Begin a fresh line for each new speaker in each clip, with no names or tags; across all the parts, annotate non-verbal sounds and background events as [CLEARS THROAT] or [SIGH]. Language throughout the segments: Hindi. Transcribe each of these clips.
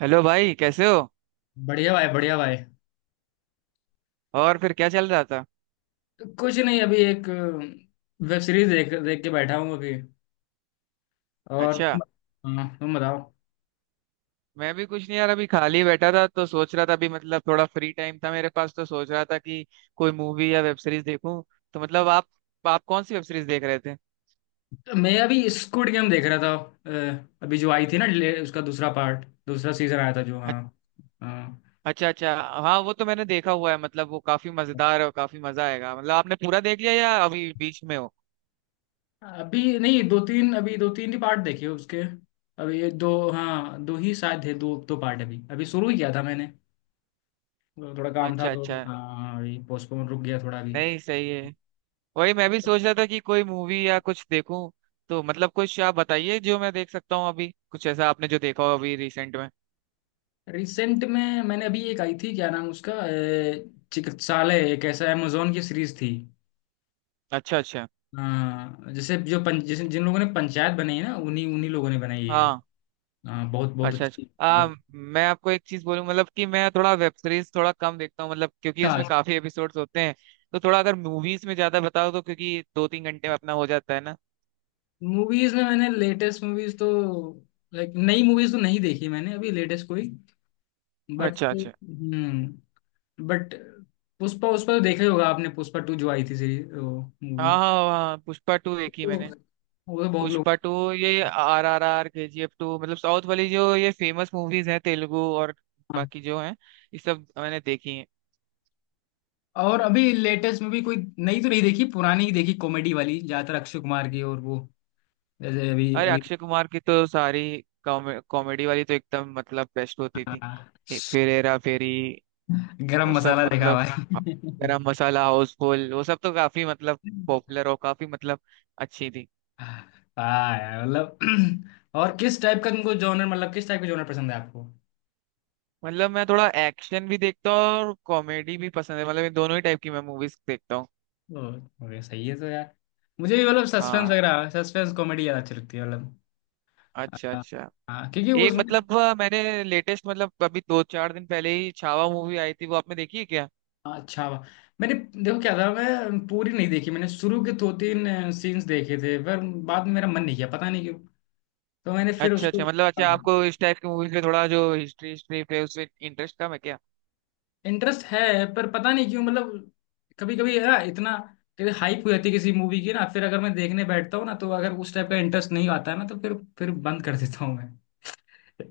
हेलो भाई, कैसे हो।
बढ़िया भाई, बढ़िया भाई।
और फिर क्या चल रहा था।
कुछ नहीं, अभी एक वेब सीरीज देख देख के बैठा हूँ अभी। और
अच्छा।
तुम? हाँ, तुम बताओ।
मैं भी कुछ नहीं यार, अभी खाली बैठा था तो सोच रहा था, अभी मतलब थोड़ा फ्री टाइम था मेरे पास तो सोच रहा था कि कोई मूवी या वेब सीरीज देखूं। तो मतलब आप कौन सी वेब सीरीज देख रहे थे।
तो मैं अभी स्क्विड गेम देख रहा था। अभी जो आई थी ना उसका दूसरा पार्ट, दूसरा सीजन आया था जो। हाँ।
अच-
हाँ।
अच्छा अच्छा। हाँ वो तो मैंने देखा हुआ है, मतलब वो काफी मजेदार है और काफी मजा आएगा। मतलब आपने पूरा देख लिया या अभी बीच में हो।
अभी नहीं, दो तीन, अभी दो तीन ही पार्ट देखे उसके। अभी ये दो, हाँ, दो ही शायद थे, दो दो पार्ट, अभी अभी शुरू ही किया था मैंने। थोड़ा काम था
अच्छा
तो
अच्छा।
हाँ, अभी पोस्टपोन रुक गया थोड़ा अभी।
नहीं, सही है। वही मैं भी सोच रहा था कि कोई मूवी या कुछ देखूं। तो मतलब कुछ आप बताइए जो मैं देख सकता हूँ अभी, कुछ ऐसा आपने जो देखा हो अभी रिसेंट में।
रिसेंट में मैंने अभी एक आई थी, क्या नाम उसका, चिकित्सालय, एक ऐसा amazon की सीरीज थी।
अच्छा अच्छा।
हाँ, जैसे जो जैसे जिन लोगों ने पंचायत बनाई है ना, उन्हीं उन्हीं लोगों ने बनाई है ये।
हाँ।
हाँ, बहुत बहुत
अच्छा
अच्छी
अच्छा।
एकदम।
मैं आपको एक चीज बोलूँ, मतलब कि मैं थोड़ा वेब सीरीज थोड़ा कम देखता हूँ, मतलब क्योंकि उसमें
अच्छा।
काफी एपिसोड्स होते हैं। तो थोड़ा अगर मूवीज में ज्यादा बताओ, तो क्योंकि 2-3 घंटे में अपना हो जाता है ना।
मूवीज में मैंने लेटेस्ट मूवीज तो, लाइक नई मूवीज तो नहीं देखी मैंने अभी, लेटेस्ट कोई। बट
अच्छा अच्छा।
हम्म बट पुष्पा, उस पर देखा ही होगा आपने, पुष्पा टू जो आई थी सीरीज वो,
हाँ
मूवी।
हाँ हाँ, पुष्पा 2 देखी
वो
मैंने।
movie। वो तो बहुत लोग।
पुष्पा 2, ये RRR, KGF 2, मतलब साउथ वाली जो ये फेमस मूवीज हैं, तेलुगु और
हाँ।
बाकी जो हैं, ये सब मैंने देखी हैं।
और अभी लेटेस्ट मूवी कोई नई तो नहीं देखी, पुरानी ही देखी कॉमेडी वाली, ज्यादातर अक्षय कुमार की, और वो। जैसे अभी
अरे
अभी।
अक्षय कुमार की तो सारी कॉमेडी वाली तो एकदम मतलब बेस्ट होती थी।
हाँ,
फिर हेरा फेरी,
गरम
वो सब
मसाला देखा
मतलब
भाई।
गरम मसाला, हाउसफुल, वो सब तो काफी मतलब पॉपुलर और काफी मतलब अच्छी थी।
हाँ यार, मतलब। [CLEARS THROAT] और किस टाइप का तुमको जॉनर, मतलब किस टाइप का जॉनर पसंद है आपको?
मतलब मैं थोड़ा एक्शन भी देखता हूँ और कॉमेडी भी पसंद है, मतलब ये दोनों ही टाइप की मैं मूवीज देखता हूँ।
ओ, ओके, सही है तो यार। मुझे भी मतलब सस्पेंस
हाँ।
वगैरह, सस्पेंस कॉमेडी ज्यादा अच्छी लगती है मतलब।
अच्छा
हाँ।
अच्छा।
हाँ, क्योंकि
एक
उसमें।
मतलब मैंने लेटेस्ट, मतलब अभी 2-4 दिन पहले ही छावा मूवी आई थी, वो आपने देखी है क्या।
अच्छा, वाह। मैंने, देखो क्या था, मैं पूरी नहीं देखी, मैंने शुरू के दो तीन सीन्स देखे थे पर। बाद में मेरा मन नहीं किया, पता नहीं क्यों। तो मैंने फिर
अच्छा अच्छा,
उसको।
मतलब अच्छा, आपको इस टाइप की मूवीज पे थोड़ा जो हिस्ट्री, हिस्ट्री पे उसमें इंटरेस्ट कम है क्या।
इंटरेस्ट है, पर पता नहीं क्यों मतलब, कभी कभी ना इतना, कभी हाइप हो जाती है किसी मूवी की ना, फिर अगर मैं देखने बैठता हूँ ना तो अगर उस टाइप का इंटरेस्ट नहीं आता है ना तो फिर बंद कर देता हूँ मैं।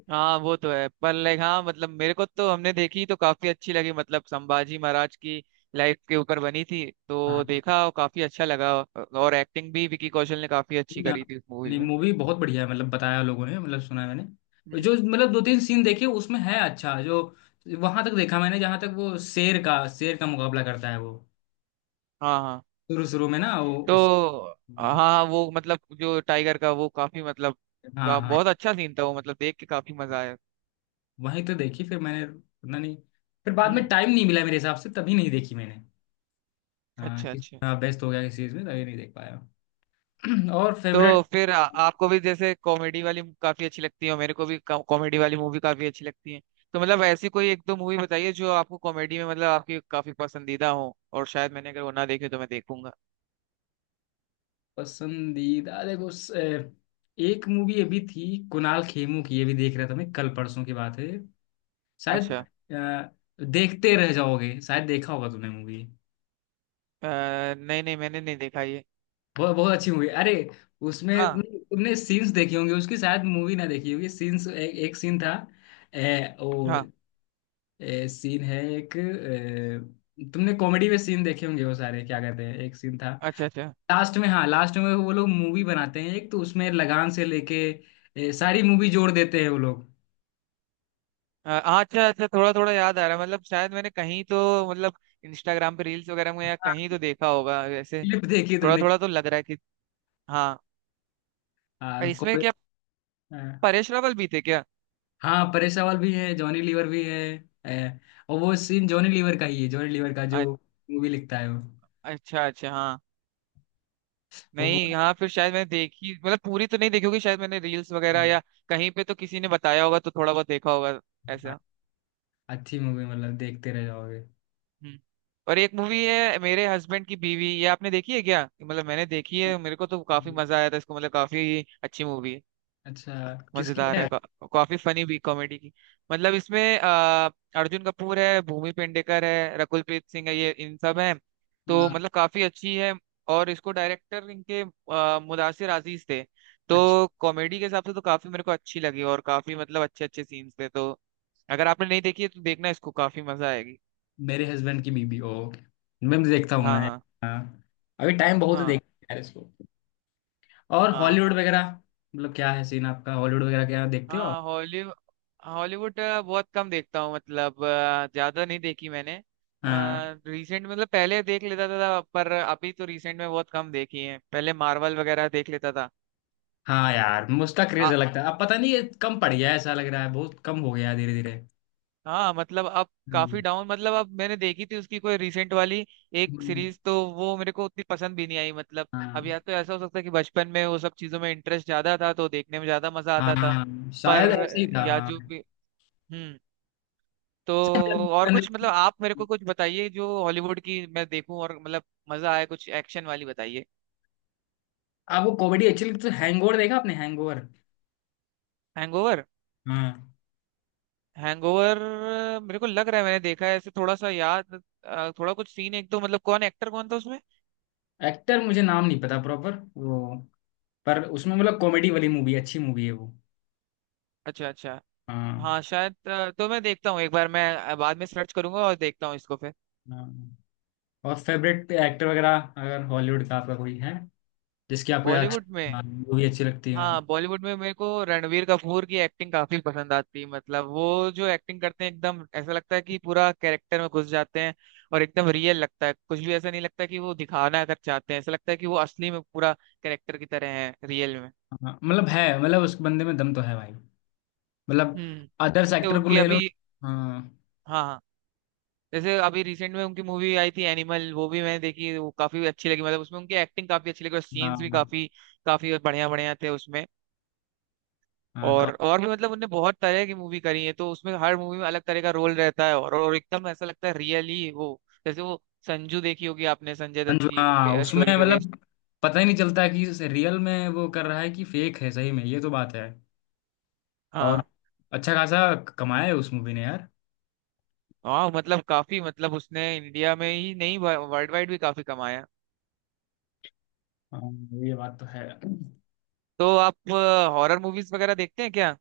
हाँ वो तो है, पर लाइक हाँ मतलब मेरे को तो हमने देखी तो काफी अच्छी लगी, मतलब संभाजी महाराज की लाइफ के ऊपर बनी थी तो
हाँ
देखा और काफी अच्छा लगा, और एक्टिंग भी विकी कौशल ने काफी अच्छी
ना,
करी थी उस मूवी
नहीं,
में।
मूवी बहुत बढ़िया है मतलब, बताया लोगों ने, मतलब सुना है मैंने
हम्म।
जो, मतलब दो तीन सीन देखे उसमें है अच्छा जो। वहां तक देखा मैंने जहां तक वो शेर का मुकाबला करता है वो।
हाँ हाँ।
शुरू शुरू में ना वो उस।
तो हाँ हाँ, वो मतलब जो टाइगर का, वो काफी मतलब का
हाँ हाँ।
बहुत अच्छा सीन था वो, मतलब देख के काफी मजा आया।
वहीं तो देखी फिर मैंने, पता नहीं। फिर बाद में
हम्म।
टाइम नहीं मिला मेरे हिसाब से, तभी नहीं देखी मैंने। हाँ,
अच्छा
किस,
अच्छा।
हाँ, व्यस्त हो गया किस चीज में, तभी नहीं देख पाया। [CLEARS THROAT] और फेवरेट,
तो फिर आपको भी जैसे कॉमेडी वाली काफी अच्छी लगती है और मेरे को भी कॉमेडी वाली मूवी काफी अच्छी लगती है। तो मतलब ऐसी कोई एक दो मूवी बताइए जो आपको कॉमेडी में मतलब आपकी काफी पसंदीदा हो, और शायद मैंने अगर वो ना देखी हो तो मैं देखूंगा।
पसंदीदा, देखो एक मूवी अभी थी, कुणाल खेमू की, ये भी देख रहा था मैं, कल परसों की बात है, शायद।
अच्छा।
देखते रह जाओगे, शायद देखा होगा तुमने मूवी।
अ, नहीं नहीं, मैंने नहीं देखा ये।
बहुत बहुत अच्छी मूवी, अरे। उसमें
हाँ।
तुमने सीन्स देखी होंगी उसकी, शायद मूवी ना देखी होगी, सीन्स, एक सीन था। वो,
हाँ।
सीन है एक, तुमने कॉमेडी में सीन देखे होंगे वो सारे, क्या कहते हैं, एक सीन था।
अच्छा अच्छा।
लास्ट में, हाँ लास्ट में, वो लोग मूवी बनाते हैं एक, तो उसमें लगान से लेके, सारी मूवी जोड़ देते हैं वो लोग।
हाँ अच्छा अच्छा, थोड़ा थोड़ा याद आ रहा है, मतलब शायद मैंने कहीं तो मतलब इंस्टाग्राम पे रील्स वगैरह में या कहीं
हाँ,
तो देखा होगा वैसे।
क्लिप देखी
थोड़ा
तुमने।
थोड़ा तो लग रहा है कि हाँ।
हाँ
इसमें क्या
हाँ।
परेश रावल भी थे क्या।
हाँ, परेश रावल भी है, जॉनी लीवर भी है। है। और वो सीन जॉनी लीवर का ही है, जॉनी लीवर का जो
अ-
मूवी लिखता है वो।
अच्छा अच्छा हाँ।
वो
नहीं हाँ, फिर शायद मैंने देखी, मतलब पूरी तो नहीं देखी होगी, शायद मैंने रील्स वगैरह या
वो-
कहीं पे तो किसी ने बताया होगा तो थोड़ा बहुत देखा होगा ऐसा।
अच्छी मूवी, मतलब देखते रह जाओगे।
हम्म। और एक मूवी है मेरे हस्बैंड की बीवी, ये आपने देखी है क्या। मतलब मैंने देखी है, मेरे को तो काफी मजा आया था इसको, मतलब काफी अच्छी मूवी है,
अच्छा, किसकी
मजेदार है।
है?
काफी फनी भी, कॉमेडी की मतलब। इसमें अर्जुन कपूर है, भूमि पेंडेकर है, रकुलप्रीत सिंह है, ये इन सब हैं। तो
हाँ,
मतलब काफी अच्छी है। और इसको डायरेक्टर इनके मुदासिर अजीज थे।
अच्छा,
तो कॉमेडी के हिसाब से तो काफी मेरे को अच्छी लगी, और काफी मतलब अच्छे अच्छे सीन्स थे। तो अगर आपने नहीं देखी है तो देखना इसको, काफी मजा आएगी।
मेरे हस्बैंड की बीबी, ओ okay। मैं भी देखता हूँ
हाँ
मैं।
हाँ।
हाँ। अभी टाइम बहुत है,
हाँ
देखते यार इसको। और
हाँ।
हॉलीवुड वगैरह, मतलब क्या है सीन आपका, हॉलीवुड वगैरह क्या देखते हो आप?
हाँ हॉलीवुड। हॉलीवुड बहुत कम देखता हूँ, मतलब ज्यादा नहीं देखी मैंने
हाँ।
रिसेंट। मतलब पहले देख लेता था, पर अभी तो रिसेंट में बहुत कम देखी है, पहले मार्वल वगैरह देख लेता था।
हाँ यार, मुझका क्रेज
आ,
अलग था, अब पता नहीं ये कम पड़ गया है, ऐसा लग रहा है, बहुत कम हो गया है धीरे
हाँ मतलब अब काफी
धीरे।
डाउन, मतलब अब मैंने देखी थी उसकी कोई रिसेंट वाली एक
हम्म,
सीरीज तो वो मेरे को उतनी पसंद भी नहीं आई मतलब। अब या
हाँ।
तो ऐसा हो सकता है कि बचपन में वो सब चीजों में इंटरेस्ट ज्यादा था तो देखने में ज्यादा मजा आता था।
हाँ,
पर
शायद ऐसे ही था,
या जो
हाँ।
भी। हम्म। तो
शायद
और कुछ मतलब
जनरेशन।
आप मेरे को कुछ बताइए जो हॉलीवुड की मैं देखूं और मतलब मजा आए, कुछ एक्शन वाली बताइए।
आपको कॉमेडी अच्छी लगती तो, हैंगओवर देखा आपने? हैंगओवर।
हैंगओवर।
हाँ।
हैंगओवर, मेरे को लग रहा है मैंने देखा है ऐसे, थोड़ा सा याद। थोड़ा कुछ सीन एक, तो मतलब कौन एक्टर, कौन था उसमें।
एक्टर मुझे नाम नहीं पता प्रॉपर वो, पर उसमें मतलब कॉमेडी वाली मूवी, अच्छी मूवी है वो।
अच्छा अच्छा।
हाँ।
हाँ शायद तो मैं देखता हूँ एक बार, मैं बाद में सर्च करूंगा और देखता हूँ इसको फिर।
हाँ। और फेवरेट एक्टर वगैरह अगर हॉलीवुड का आपका कोई है, जिसकी आपको
बॉलीवुड में।
अच्छी मूवी अच्छी लगती हो।
हाँ बॉलीवुड में मेरे को रणवीर कपूर की एक्टिंग काफी पसंद आती है, मतलब वो जो एक्टिंग करते हैं एकदम ऐसा लगता है कि पूरा कैरेक्टर में घुस जाते हैं। और एकदम रियल लगता है, कुछ भी ऐसा नहीं लगता कि वो दिखाना कर चाहते हैं, ऐसा लगता है कि वो असली में पूरा कैरेक्टर की तरह है रियल में।
हाँ, मतलब है, मतलब उस बंदे में दम तो है भाई, मतलब।
हम्म।
अदर्स
जैसे
एक्टर को
उनकी
ले लो।
अभी
हाँ,
हाँ हाँ, जैसे अभी रिसेंट में उनकी मूवी आई थी एनिमल, वो भी मैंने देखी, वो काफी अच्छी लगी, मतलब उसमें उनकी एक्टिंग काफी अच्छी लगी और सीन्स भी
हाँ,
काफी काफी बढ़िया बढ़िया थे उसमें।
हाँ।
और भी मतलब उनने बहुत तरह की मूवी करी है तो उसमें हर मूवी में अलग तरह का रोल रहता है, और एकदम ऐसा लगता है रियली वो। जैसे वो संजू देखी होगी आपने, संजय दत्त
संजू,
की
हाँ, उसमें
स्टोरी पे बेस्ड।
मतलब, पता ही नहीं चलता है कि रियल में वो कर रहा है कि फेक है, सही में, ये तो बात है। और,
हाँ
अच्छा खासा कमाया है उस मूवी ने यार।
हाँ, मतलब काफी मतलब उसने इंडिया में ही नहीं, वर्ल्ड वाइड भी काफी कमाया।
हाँ, ये बात तो है।
तो आप हॉरर मूवीज वगैरह देखते हैं क्या।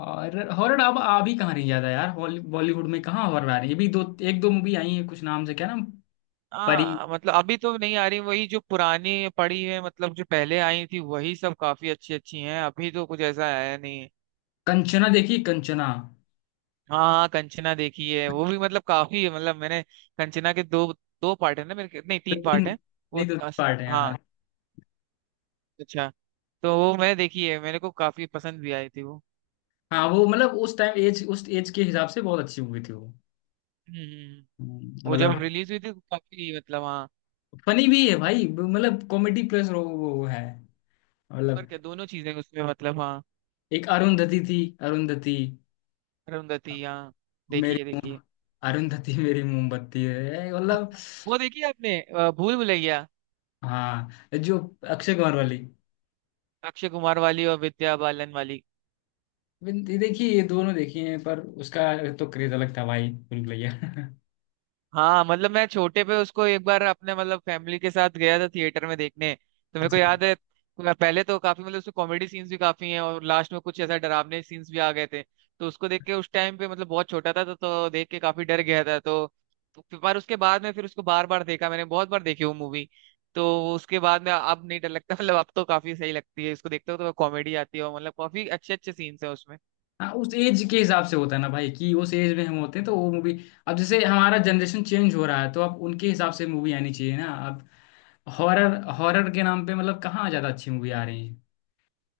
और हॉरर अब आ भी कहाँ रही ज्यादा यार, बॉलीवुड में कहाँ हॉरर आ रही है अभी? दो, एक दो मूवी आई है कुछ नाम से, क्या नाम? परी,
हाँ मतलब अभी तो नहीं आ रही, वही जो पुरानी पड़ी है, मतलब जो पहले आई थी वही सब काफी अच्छी अच्छी हैं, अभी तो कुछ ऐसा आया नहीं है।
कंचना देखी, कंचना?
हाँ कंचना देखी है, वो भी मतलब काफी है मतलब मैंने। कंचना के दो दो पार्ट है ना नहीं
दो
तीन
तीन,
पार्ट है वो।
नहीं दो तीन पार्ट है
हाँ।
यार।
अच्छा। तो वो मैंने देखी है, मेरे को काफी पसंद भी आई थी वो।
हाँ, वो मतलब उस टाइम एज, उस एज के हिसाब से बहुत अच्छी मूवी थी वो।
हम्म। वो जब
मतलब,
रिलीज हुई थी तो काफी मतलब हाँ।
फनी भी है भाई मतलब, कॉमेडी प्लस वो, है।
पर
मतलब,
क्या दोनों चीजें उसमें, मतलब हाँ।
एक अरुंधति थी, अरुंधति,
अरुंधति हाँ, देखिए
मेरी,
देखिए।
अरुंधति मेरी मोमबत्ती है मतलब।
वो देखी है आपने भूल भुलैया,
हाँ जो, अक्षय कुमार वाली,
अक्षय कुमार वाली और विद्या बालन वाली।
ये देखिए, ये दोनों देखी हैं पर, उसका तो क्रेज अलग था भाई, भूल भैया।
हाँ मतलब मैं छोटे पे उसको एक बार अपने मतलब फैमिली के साथ गया था थिएटर में देखने, तो मेरे को
अच्छा।
याद है। पहले तो काफी मतलब उसमें कॉमेडी सीन्स भी काफी हैं और लास्ट में कुछ ऐसा डरावने सीन्स भी आ गए थे। तो उसको देख के उस टाइम पे, मतलब बहुत छोटा था तो देख के काफी डर गया था तो, पर उसके बाद में फिर उसको बार बार देखा मैंने, बहुत बार देखी वो मूवी। तो उसके बाद में अब नहीं डर लगता [LAUGHS] मतलब अब तो काफी सही लगती है, इसको देखते हो तो कॉमेडी आती है और मतलब काफी अच्छे अच्छे सीन्स हैं उसमें।
हाँ, उस एज के हिसाब से होता है ना भाई कि उस एज में हम होते हैं तो वो मूवी, अब जैसे हमारा जनरेशन चेंज हो रहा है तो अब उनके हिसाब से मूवी आनी चाहिए ना अब। हॉरर, हॉरर के नाम पे मतलब कहाँ ज्यादा अच्छी मूवी आ रही है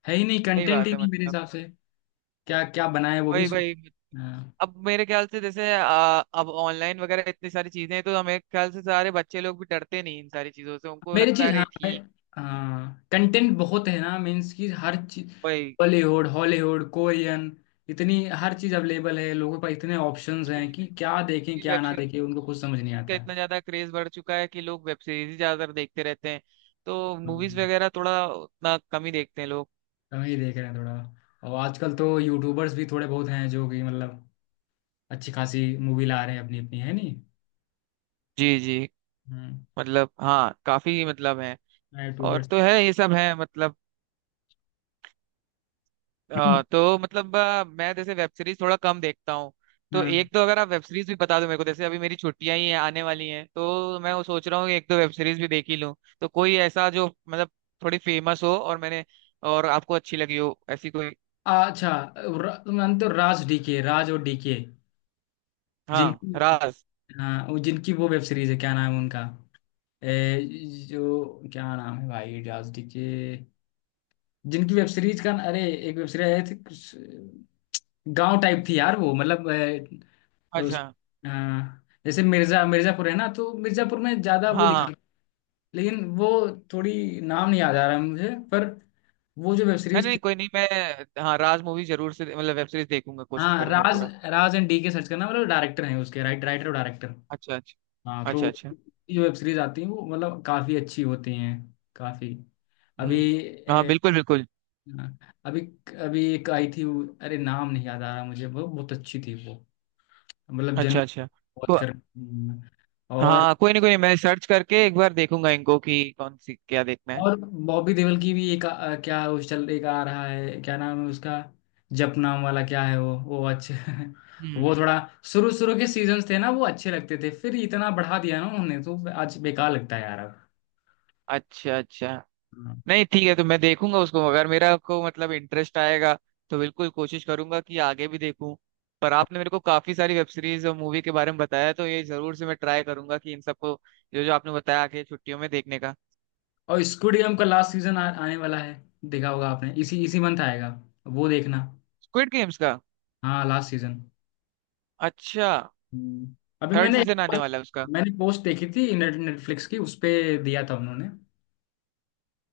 है ही नहीं,
सही
कंटेंट
बात
ही
है,
नहीं मेरे
मतलब
हिसाब से। क्या क्या बनाया है वो भी
वही
सोच।
वही।
हाँ,
अब मेरे ख्याल से जैसे अब ऑनलाइन वगैरह इतनी सारी चीजें हैं तो हमें ख्याल से सारे बच्चे लोग भी डरते नहीं इन सारी चीजों से, उनको
मेरी
लगता है
चीज,
अरे
हाँ।
ठीक
कंटेंट बहुत है ना, मीन्स कि हर चीज,
भाई।
बॉलीवुड, हॉलीवुड, कोरियन, इतनी हर चीज अवेलेबल है लोगों पास, इतने
वेब
ऑप्शंस हैं
सीरीज
कि क्या देखें
भी,
क्या
वेब
ना देखें,
सीरीज
उनको खुद समझ नहीं
का
आता है।
इतना ज्यादा क्रेज बढ़ चुका है कि लोग वेब सीरीज ही ज्यादातर देखते रहते हैं। तो मूवीज
हम्म।
वगैरह थोड़ा उतना कम ही देखते हैं लोग।
तो हम ही देख रहे हैं थोड़ा। और आजकल तो यूट्यूबर्स भी थोड़े बहुत हैं जो कि मतलब अच्छी खासी मूवी ला रहे हैं अपनी अपनी, है नहीं।
जी जी।
हम्म।
मतलब हाँ काफी मतलब है और
यूट्यूबर्स।
तो है, ये सब है मतलब। तो मतलब मैं जैसे वेब सीरीज थोड़ा कम देखता हूँ, तो
हाँ।
एक तो अगर आप वेब सीरीज भी बता दो मेरे को, जैसे अभी मेरी छुट्टियां ही हैं, आने वाली हैं, तो मैं वो सोच रहा हूँ कि एक दो वेब सीरीज भी देख ही लूँ। तो कोई ऐसा जो मतलब थोड़ी फेमस हो और मैंने और आपको अच्छी लगी हो, ऐसी कोई।
अच्छा, मानते हो राज डीके, राज और डीके
हाँ
जिनकी,
राज।
हाँ वो जिनकी वो वेब सीरीज है, क्या नाम है उनका? जो क्या नाम है भाई, राजडी के, जिनकी वेब सीरीज का, अरे, एक वेब सीरीज आई थी कुछ गांव टाइप थी यार वो मतलब उस,
अच्छा
अ, जैसे मिर्जापुर है ना, तो मिर्जापुर में ज्यादा वो
हाँ
दिखा,
हाँ।
लेकिन वो थोड़ी, नाम नहीं याद आ रहा है मुझे पर, वो जो वेब
नहीं
सीरीज थी।
नहीं कोई नहीं, मैं हाँ राज मूवी जरूर से, मतलब वेब सीरीज देखूंगा, कोशिश
हाँ,
करूंगा
राज,
पूरा।
Raj and D K search करना, मतलब डायरेक्टर हैं उसके, राइटर और डायरेक्टर।
अच्छा अच्छा।
हाँ तो,
अच्छा अच्छा।
ये वेब सीरीज आती हैं वो, मतलब काफी अच्छी होती हैं, काफी। अभी,
हम्म। हाँ बिल्कुल बिल्कुल।
हाँ, अभी, अभी एक आई थी अरे नाम नहीं याद आ रहा मुझे, वो बहुत अच्छी थी वो, मतलब जनरल
अच्छा अच्छा।
वॉच
तो
कर। और
हाँ कोई नहीं कोई नहीं, मैं सर्च करके एक बार देखूंगा इनको कि कौन सी क्या देखना है।
और बॉबी देओल की भी एक क्या उस चल एक आ रहा है, क्या नाम है उसका? जप नाम वाला क्या है वो, अच्छे [LAUGHS]
हम्म।
वो थोड़ा, शुरू शुरू के सीजन्स थे ना वो अच्छे लगते थे, फिर इतना बढ़ा दिया ना उन्होंने तो आज बेकार लगता है यार अब।
अच्छा अच्छा।
हाँ।
नहीं ठीक है, तो मैं देखूंगा उसको, अगर मेरा को मतलब इंटरेस्ट आएगा तो बिल्कुल कोशिश करूंगा कि आगे भी देखूं। पर आपने मेरे को काफी सारी वेब सीरीज और मूवी के बारे में बताया, तो ये जरूर से मैं ट्राई करूंगा कि इन सबको, जो जो आपने बताया, आके छुट्टियों में देखने का।
और स्quid गेम का लास्ट सीजन आने वाला है, देखा होगा आपने, इसी इसी मंथ आएगा, वो देखना।
स्क्विड गेम्स का।
हाँ, लास्ट सीजन।
अच्छा।
हम्म। अभी
थर्ड
मैंने,
सीजन आने वाला है उसका।
मैंने पोस्ट देखी थी नेटफ्लिक्स की उस पे, दिया था उन्होंने,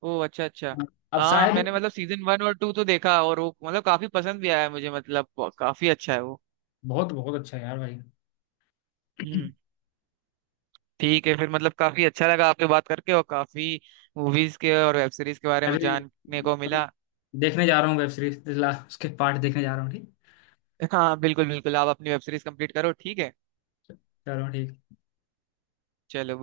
ओ अच्छा अच्छा।
अब
हाँ
शायद।
मैंने मतलब सीजन 1 और 2 तो देखा, और वो मतलब काफी पसंद भी आया मुझे, मतलब काफी अच्छा है वो।
बहुत बहुत अच्छा है यार भाई।
हम्म। ठीक है फिर, मतलब काफी अच्छा लगा आपसे बात करके और काफी मूवीज के और वेब सीरीज के बारे में
अभी
जानने को
अभी
मिला।
देखने जा रहा हूँ वेब सीरीज, उसके पार्ट देखने जा रहा हूँ, ठीक।
हाँ बिल्कुल बिल्कुल, आप अपनी वेब सीरीज कंप्लीट करो, ठीक है।
चलो, ठीक।
चलो।